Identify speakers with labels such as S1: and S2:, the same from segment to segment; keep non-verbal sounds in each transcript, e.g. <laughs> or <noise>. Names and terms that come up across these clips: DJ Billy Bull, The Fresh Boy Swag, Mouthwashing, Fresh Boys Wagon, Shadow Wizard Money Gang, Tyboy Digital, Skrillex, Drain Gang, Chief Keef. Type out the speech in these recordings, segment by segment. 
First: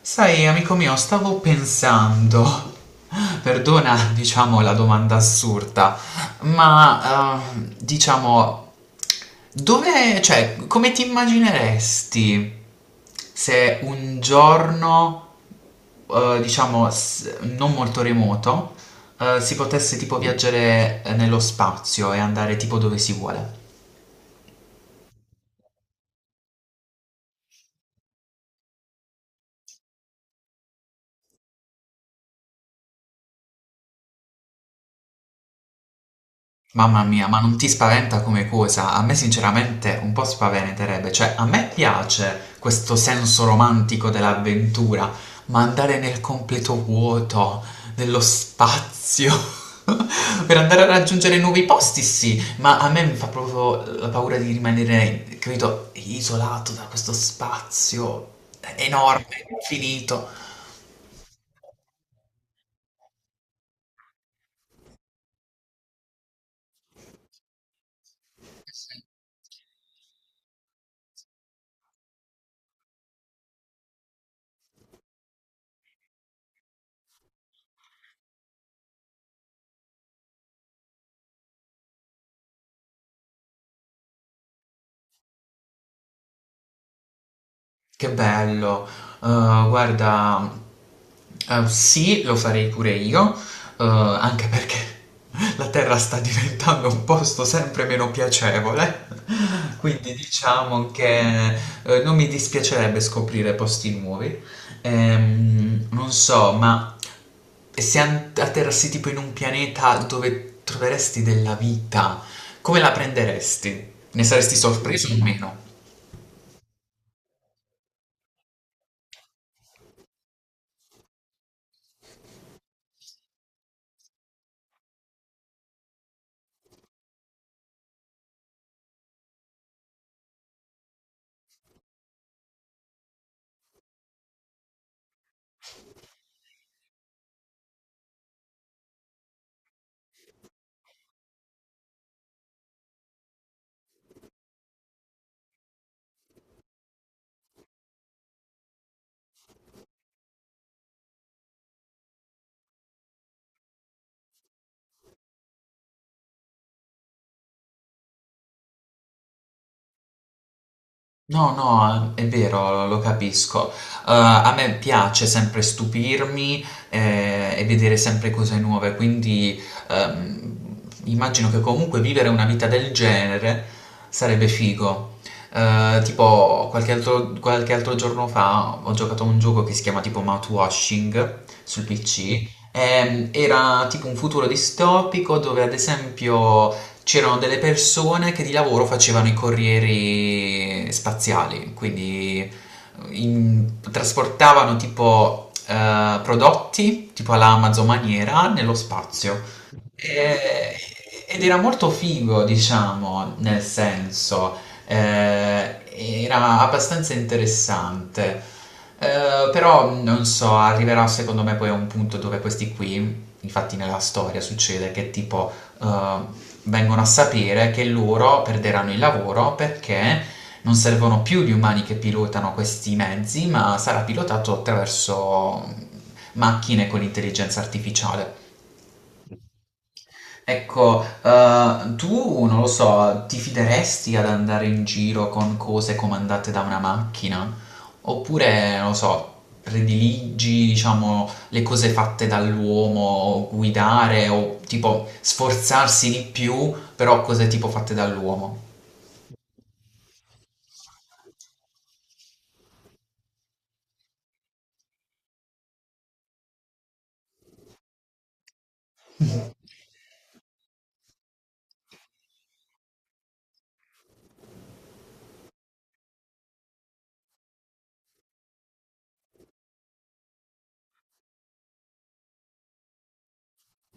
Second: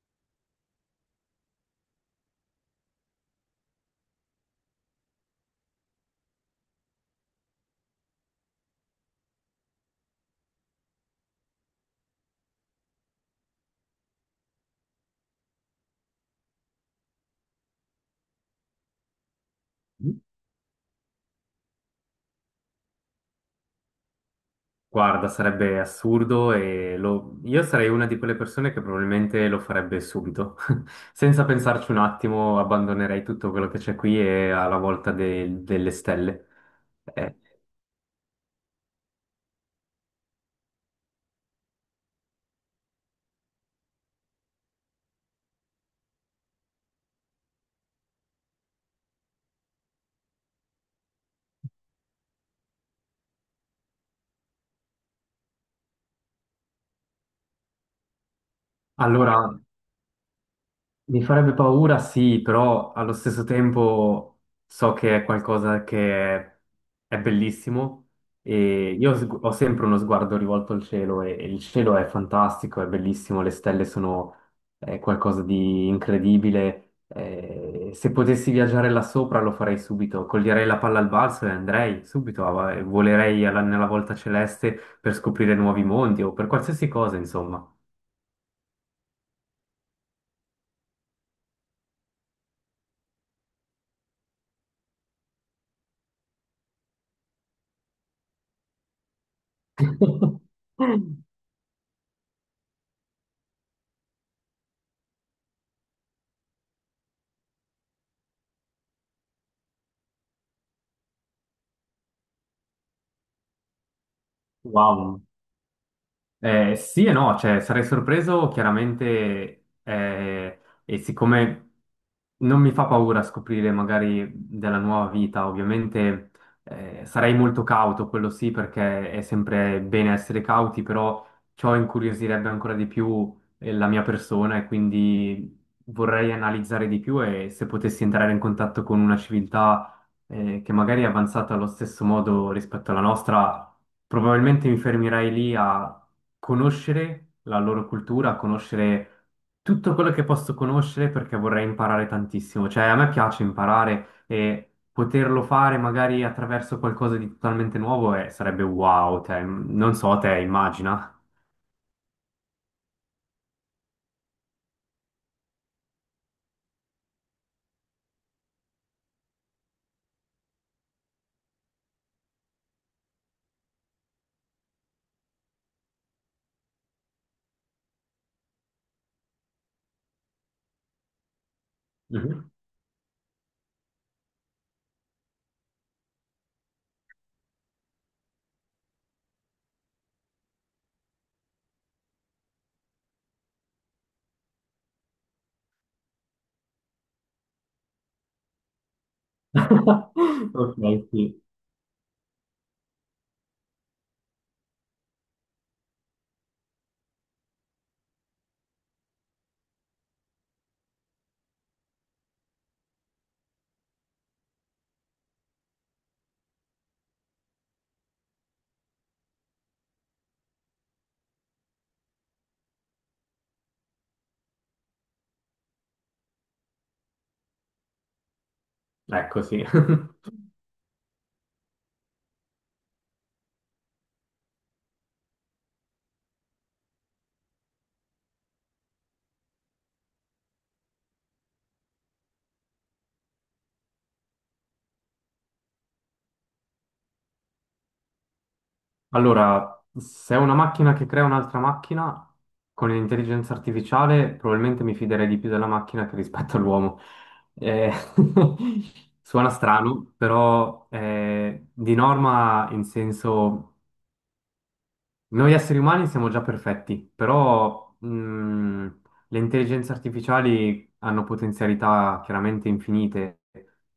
S1: Sai, amico mio, stavo pensando, perdona, diciamo, la domanda assurda, ma diciamo, dove, cioè, come ti immagineresti se un giorno, diciamo, non molto remoto, si potesse tipo viaggiare nello spazio e andare tipo dove si vuole?
S2: Guarda, sarebbe assurdo e io sarei una di quelle persone che probabilmente lo farebbe subito. <laughs> Senza pensarci un attimo, abbandonerei tutto quello che c'è qui e alla volta delle stelle.
S1: Mamma mia,
S2: Eh,
S1: ma non ti spaventa come cosa? A me sinceramente un po' spaventerebbe, cioè a me piace questo senso romantico dell'avventura, ma andare nel completo vuoto, nello spazio, <laughs> per andare a raggiungere nuovi posti, sì, ma a me mi fa proprio la paura di rimanere, capito, isolato da questo spazio enorme,
S2: allora,
S1: infinito.
S2: mi farebbe paura, sì, però allo stesso tempo so che è qualcosa che è bellissimo e io ho sempre uno sguardo rivolto al cielo e il cielo è fantastico, è bellissimo, le stelle sono qualcosa di incredibile. Se potessi viaggiare là sopra lo farei subito, coglierei la palla al balzo e andrei subito, e volerei nella volta celeste per scoprire nuovi mondi o per qualsiasi cosa, insomma.
S1: Che bello. Guarda, sì, lo farei pure io, anche perché <laughs> la Terra sta diventando un posto sempre meno piacevole, <laughs> quindi
S2: <laughs>
S1: diciamo che non mi dispiacerebbe scoprire posti nuovi. Non so, ma se atterrassi tipo in un pianeta dove troveresti della vita, come la prenderesti? Ne saresti sorpreso o
S2: Wow.
S1: meno?
S2: Sì e no, cioè sarei sorpreso chiaramente e siccome non mi fa paura scoprire magari della nuova vita, ovviamente sarei molto cauto, quello sì, perché è sempre bene essere cauti, però ciò incuriosirebbe ancora di più la mia persona e quindi vorrei analizzare di più e se potessi entrare in contatto con una civiltà che magari è avanzata allo stesso modo rispetto alla nostra, probabilmente mi fermerei lì a conoscere la loro cultura, conoscere tutto quello che posso conoscere perché vorrei imparare tantissimo. Cioè, a me piace imparare e poterlo fare magari attraverso qualcosa di totalmente nuovo sarebbe wow, cioè, non so, te immagina.
S1: No, no, è vero, lo capisco. A me piace sempre stupirmi e vedere sempre cose nuove, quindi ehm, immagino che comunque vivere una vita del genere sarebbe figo. Tipo, qualche altro giorno fa ho giocato a un gioco che si chiama tipo Mouthwashing sul PC.
S2: Mhm.
S1: Era tipo un futuro distopico dove ad esempio c'erano delle persone che di lavoro facevano i corrieri spaziali, quindi trasportavano tipo prodotti, tipo alla Amazon maniera, nello spazio.
S2: <laughs>
S1: Eh,
S2: Ok, sì,
S1: ed era molto figo, diciamo, nel senso, eh, era abbastanza interessante. Però non so, arriverà secondo me poi a un punto dove questi qui, infatti nella storia succede che tipo eh, vengono a sapere che loro perderanno il lavoro perché non servono più gli umani che pilotano questi mezzi, ma sarà pilotato attraverso macchine con intelligenza artificiale.
S2: ecco sì. <laughs>
S1: Ecco, tu non lo so, ti fideresti ad andare in giro con cose comandate da una macchina? Oppure, non lo so, prediligi, diciamo, le cose fatte dall'uomo, guidare o tipo sforzarsi di più, però cose tipo fatte dall'uomo?
S2: Allora, se è una macchina che crea un'altra macchina con l'intelligenza artificiale, probabilmente mi fiderei di più della macchina che rispetto all'uomo. Eh, <laughs> suona strano, però di norma in senso noi esseri umani siamo già perfetti, però le intelligenze artificiali hanno potenzialità chiaramente infinite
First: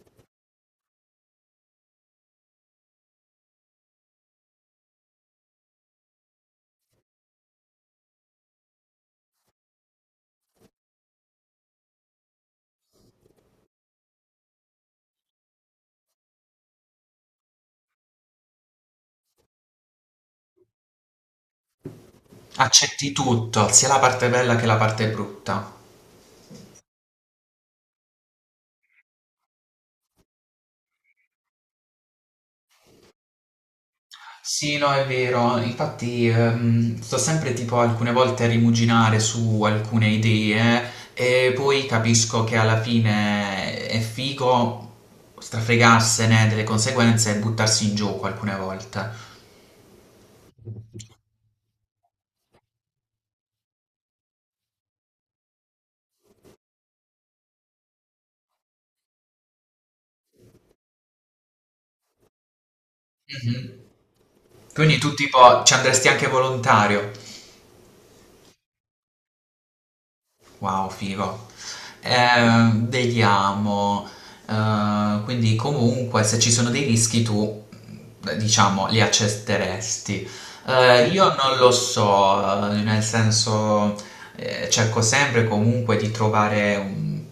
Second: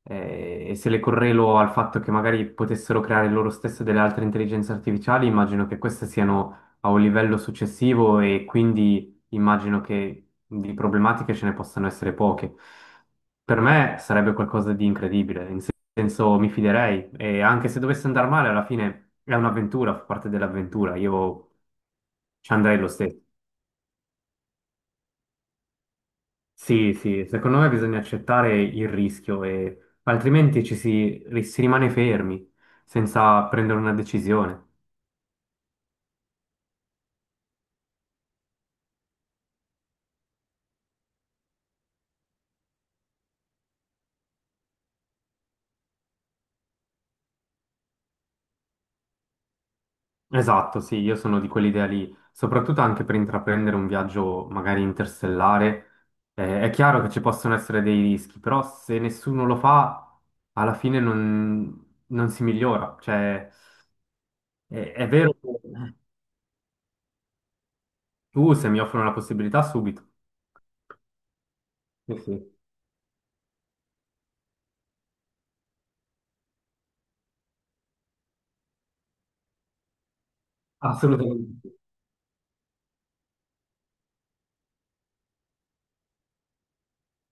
S2: e se le correlo al fatto che magari potessero creare loro stesse delle altre intelligenze artificiali, immagino che queste siano a un livello successivo e quindi immagino che di problematiche ce ne possano essere poche. Per me sarebbe qualcosa di incredibile. Senso mi fiderei e anche se dovesse andare male, alla fine è un'avventura, fa parte dell'avventura, io ci andrei lo
S1: Accetti
S2: stesso.
S1: tutto, sia la parte bella che la parte brutta.
S2: Sì, sì, secondo me bisogna accettare il rischio e altrimenti ci si, si rimane fermi senza prendere una decisione.
S1: Sì, no, è vero. Infatti, sto sempre tipo alcune volte a rimuginare su alcune idee e poi capisco che alla fine è figo strafregarsene delle conseguenze e buttarsi in gioco alcune volte.
S2: Esatto, sì, io sono di quell'idea lì, soprattutto anche per intraprendere un viaggio magari interstellare. È chiaro che ci possono essere dei rischi, però se nessuno lo fa, alla fine non si migliora. Cioè,
S1: Mhm.
S2: È,
S1: Quindi
S2: è
S1: tu
S2: vero che
S1: tipo ci andresti anche volontario.
S2: tu se mi offrono la possibilità subito,
S1: Wow, figo.
S2: sì, sì.
S1: Eh, vediamo. Quindi comunque se ci sono dei rischi tu, diciamo, li accetteresti. Io non
S2: Assolutamente.
S1: lo so, nel senso cerco sempre comunque di trovare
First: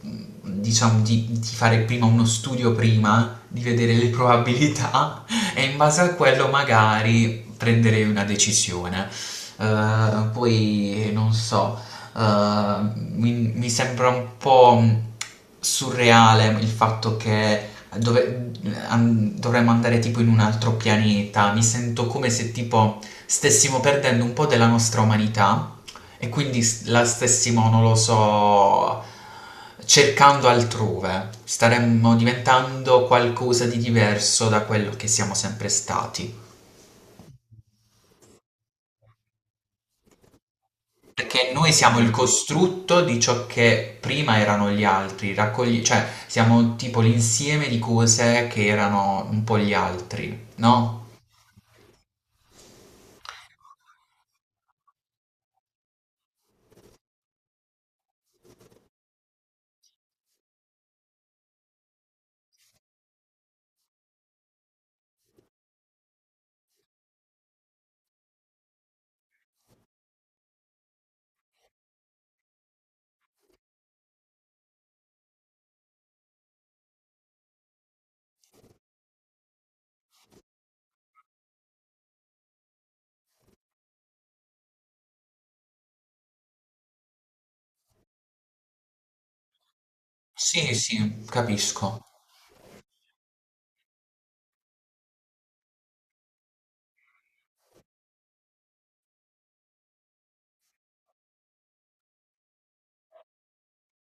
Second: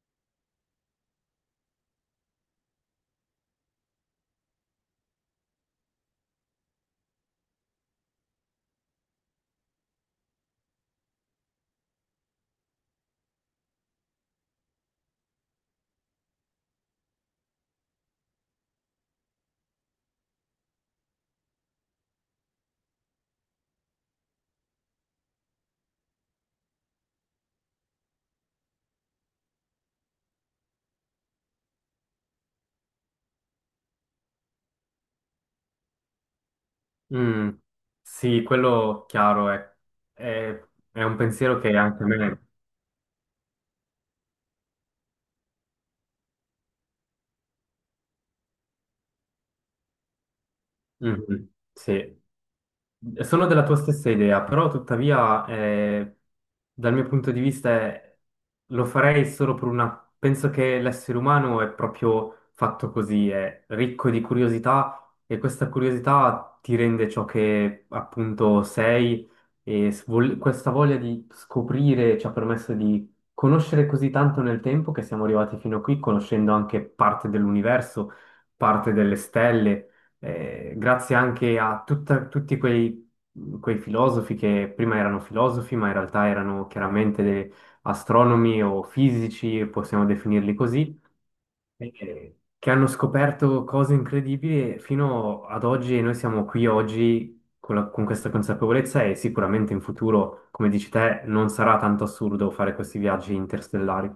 S1: diciamo di fare prima uno studio prima, di vedere le probabilità <laughs> e in base a quello magari prendere una decisione. Poi non so eh, mi sembra un po' surreale il fatto che dove- dovremmo andare tipo in un altro pianeta. Mi sento come se tipo stessimo perdendo un po' della nostra umanità e quindi la stessimo, non lo so, cercando altrove. Staremmo diventando qualcosa di diverso da quello che siamo sempre stati.
S2: Mm, sì, quello chiaro è, è un
S1: Perché
S2: pensiero
S1: noi
S2: che
S1: siamo
S2: anche a
S1: il
S2: me...
S1: costrutto di ciò che prima erano gli altri, cioè siamo tipo l'insieme di cose che erano un po' gli altri, no?
S2: Mhm, sì. Sono della tua stessa idea, però tuttavia dal mio punto di vista lo farei solo per una... Penso che l'essere umano è proprio fatto così, è ricco di curiosità e questa curiosità ti rende ciò che appunto sei e questa voglia di scoprire ci ha permesso di conoscere così tanto nel tempo che siamo arrivati fino a qui, conoscendo anche parte dell'universo, parte delle stelle grazie anche a tutti quei filosofi che prima erano filosofi, ma in realtà erano chiaramente astronomi o fisici, possiamo definirli
S1: Sì,
S2: così,
S1: sì, capisco.
S2: che hanno scoperto cose incredibili e fino ad oggi e noi siamo qui oggi. Con questa consapevolezza e sicuramente in futuro, come dici te, non sarà tanto assurdo fare questi viaggi interstellari.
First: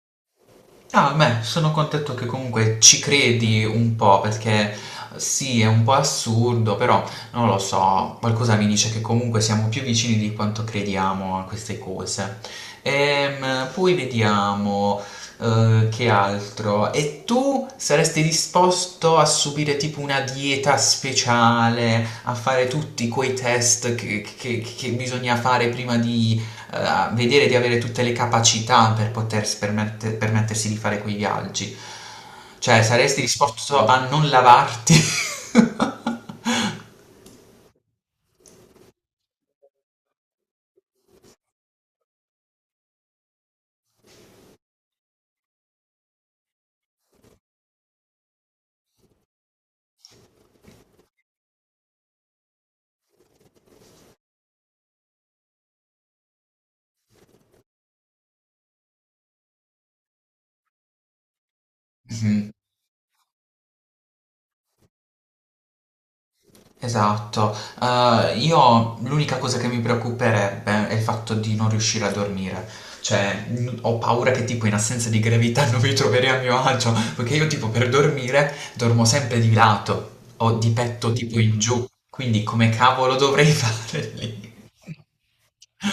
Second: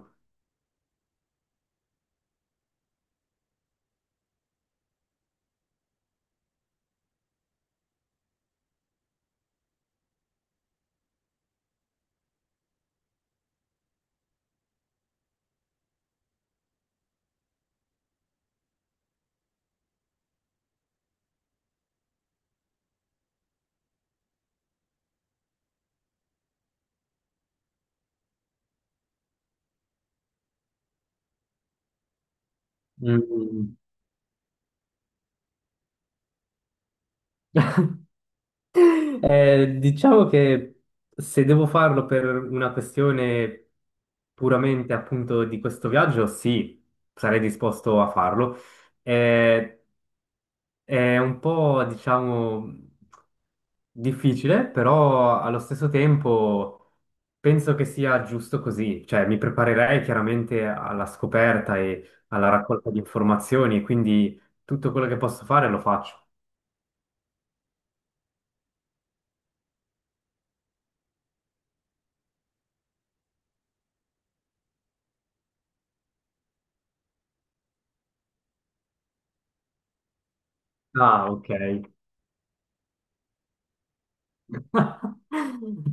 S1: Ah, beh, sono contento che comunque ci credi un po' perché sì, è un po' assurdo, però non lo so, qualcosa mi dice che comunque siamo più vicini di quanto crediamo a queste cose. Poi vediamo che altro. E tu saresti disposto a subire tipo una dieta speciale, a fare tutti quei test che, che bisogna fare prima di vedere di avere tutte le capacità per potersi permettersi di fare quei viaggi. Cioè, saresti
S2: Mm. <laughs>
S1: disposto a non lavarti? <laughs>
S2: Diciamo che se devo farlo per una questione puramente appunto di questo viaggio, sì, sarei disposto a farlo. Eh, è un po', diciamo, difficile, però allo stesso tempo penso che sia giusto così. Cioè, mi preparerei chiaramente alla scoperta e alla
S1: Mhm,
S2: raccolta di informazioni, quindi tutto quello che posso fare lo faccio.
S1: esatto. Io l'unica cosa che mi preoccuperebbe è il fatto di non riuscire a dormire. Cioè, ho paura che tipo in assenza di gravità non mi troverei a mio agio, perché io tipo per dormire dormo sempre di lato o di petto
S2: Ah,
S1: tipo
S2: ok.
S1: in giù, quindi come cavolo dovrei <laughs> fare lì?
S2: <laughs>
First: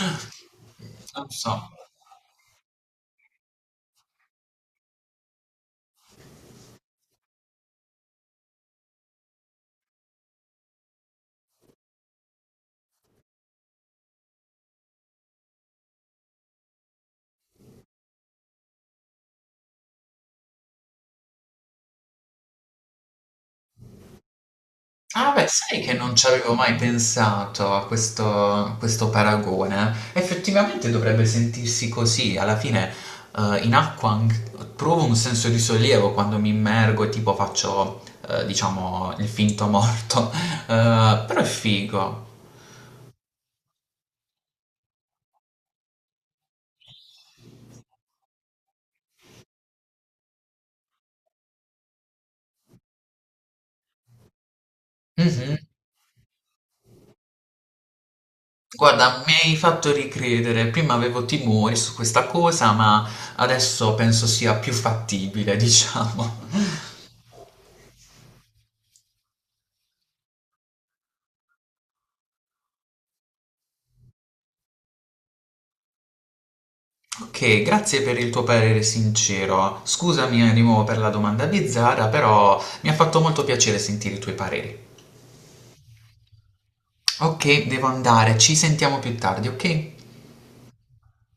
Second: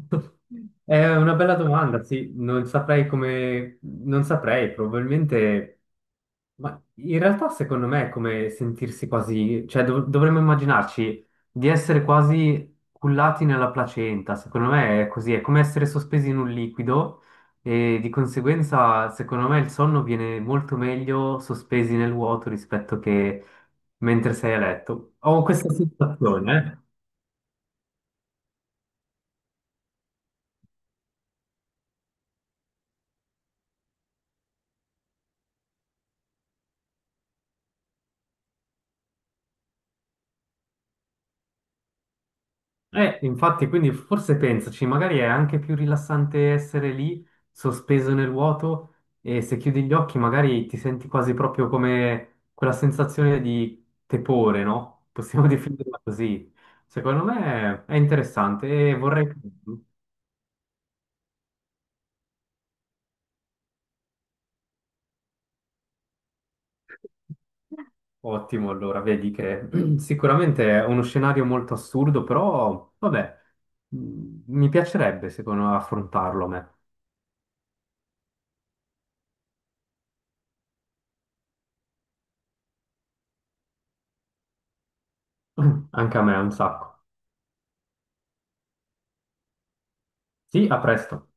S2: È
S1: Non
S2: una
S1: so.
S2: bella domanda, sì, non saprei come, non saprei, probabilmente, ma in realtà secondo me è come sentirsi quasi, cioè dovremmo immaginarci di essere quasi cullati nella placenta, secondo me è così, è come essere sospesi in un liquido e di conseguenza secondo me il sonno viene molto meglio sospesi nel vuoto rispetto che mentre sei a letto.
S1: Ah
S2: Ho
S1: beh,
S2: questa
S1: sai che non ci avevo mai
S2: sensazione, eh.
S1: pensato a questo paragone. Effettivamente dovrebbe sentirsi così. Alla fine, in acqua provo un senso di sollievo quando mi immergo e tipo faccio, diciamo, il finto morto. <laughs> Però è figo.
S2: Infatti, quindi forse pensaci, magari è anche più rilassante essere lì, sospeso nel vuoto, e se chiudi gli occhi magari ti senti quasi proprio come quella sensazione di tepore, no? Possiamo <laughs>
S1: Mhm.
S2: definirla così. Secondo me è interessante e
S1: Guarda,
S2: vorrei...
S1: mi hai fatto ricredere. Prima avevo timori su questa cosa, ma adesso penso sia più fattibile, <laughs> diciamo.
S2: Ottimo, allora, vedi che <clears throat> sicuramente è uno scenario molto assurdo, però vabbè, mi piacerebbe, secondo me, affrontarlo a me.
S1: Ok, grazie per il tuo parere sincero. Scusami di nuovo per la domanda bizzarra, però mi ha fatto molto piacere sentire i tuoi pareri.
S2: <clears throat> Anche a me, un sacco.
S1: Ok, devo andare, ci sentiamo più tardi, ok?
S2: Sì, a presto.